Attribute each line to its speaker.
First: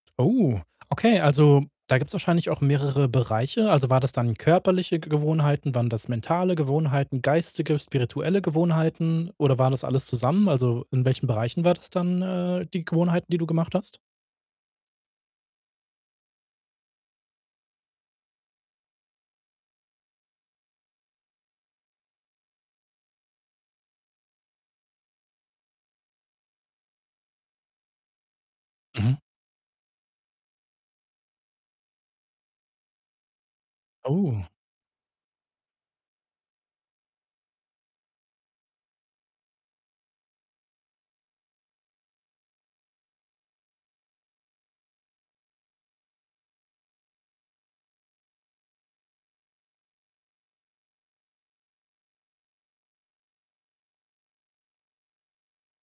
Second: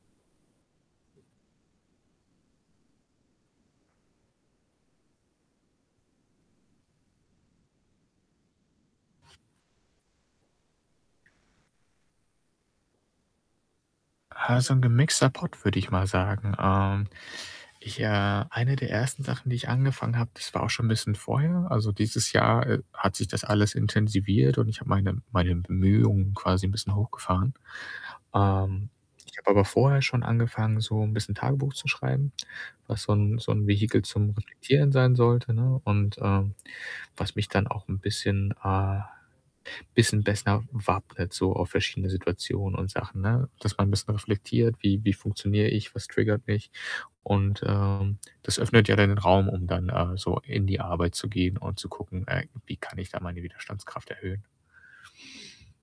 Speaker 1: Oh, okay, also, da gibt's wahrscheinlich auch mehrere Bereiche. Also, war das dann körperliche Ge Gewohnheiten, waren das mentale Gewohnheiten, geistige, spirituelle Gewohnheiten oder waren das alles zusammen? Also, in welchen Bereichen war das dann, äh, die Gewohnheiten, die du gemacht hast?
Speaker 2: Äh, so 'n gemixter Pott, würde ich mal sagen. Ähm, ich, äh eine der 1. Sachen, die ich angefangen habe, das war auch schon 'n bisschen vorher. Also, dieses Jahr, äh, hat sich das alles intensiviert und ich habe meine meine Bemühungen quasi 'n bisschen hochgefahren. Ähm,
Speaker 1: Mhm.
Speaker 2: ich habe aber vorher schon angefangen, so 'n bisschen Tagebuch zu schreiben, was so 'n so 'n Vehikel zum
Speaker 1: Oh.
Speaker 2: Reflektieren sein sollte, ne? Und, ähm, was mich dann auch 'n bisschen, äh bisschen besser wappnet so auf verschiedene Situationen und Sachen, ne? Dass man bisschen reflektiert, wie wie funktioniere ich? Was triggert mich? Und, ähm, das öffnet ja dann den Raum, um dann, äh, so in die Arbeit zu gehen und zu gucken, äh, wie kann ich da meine Widerstandskraft erhöhen.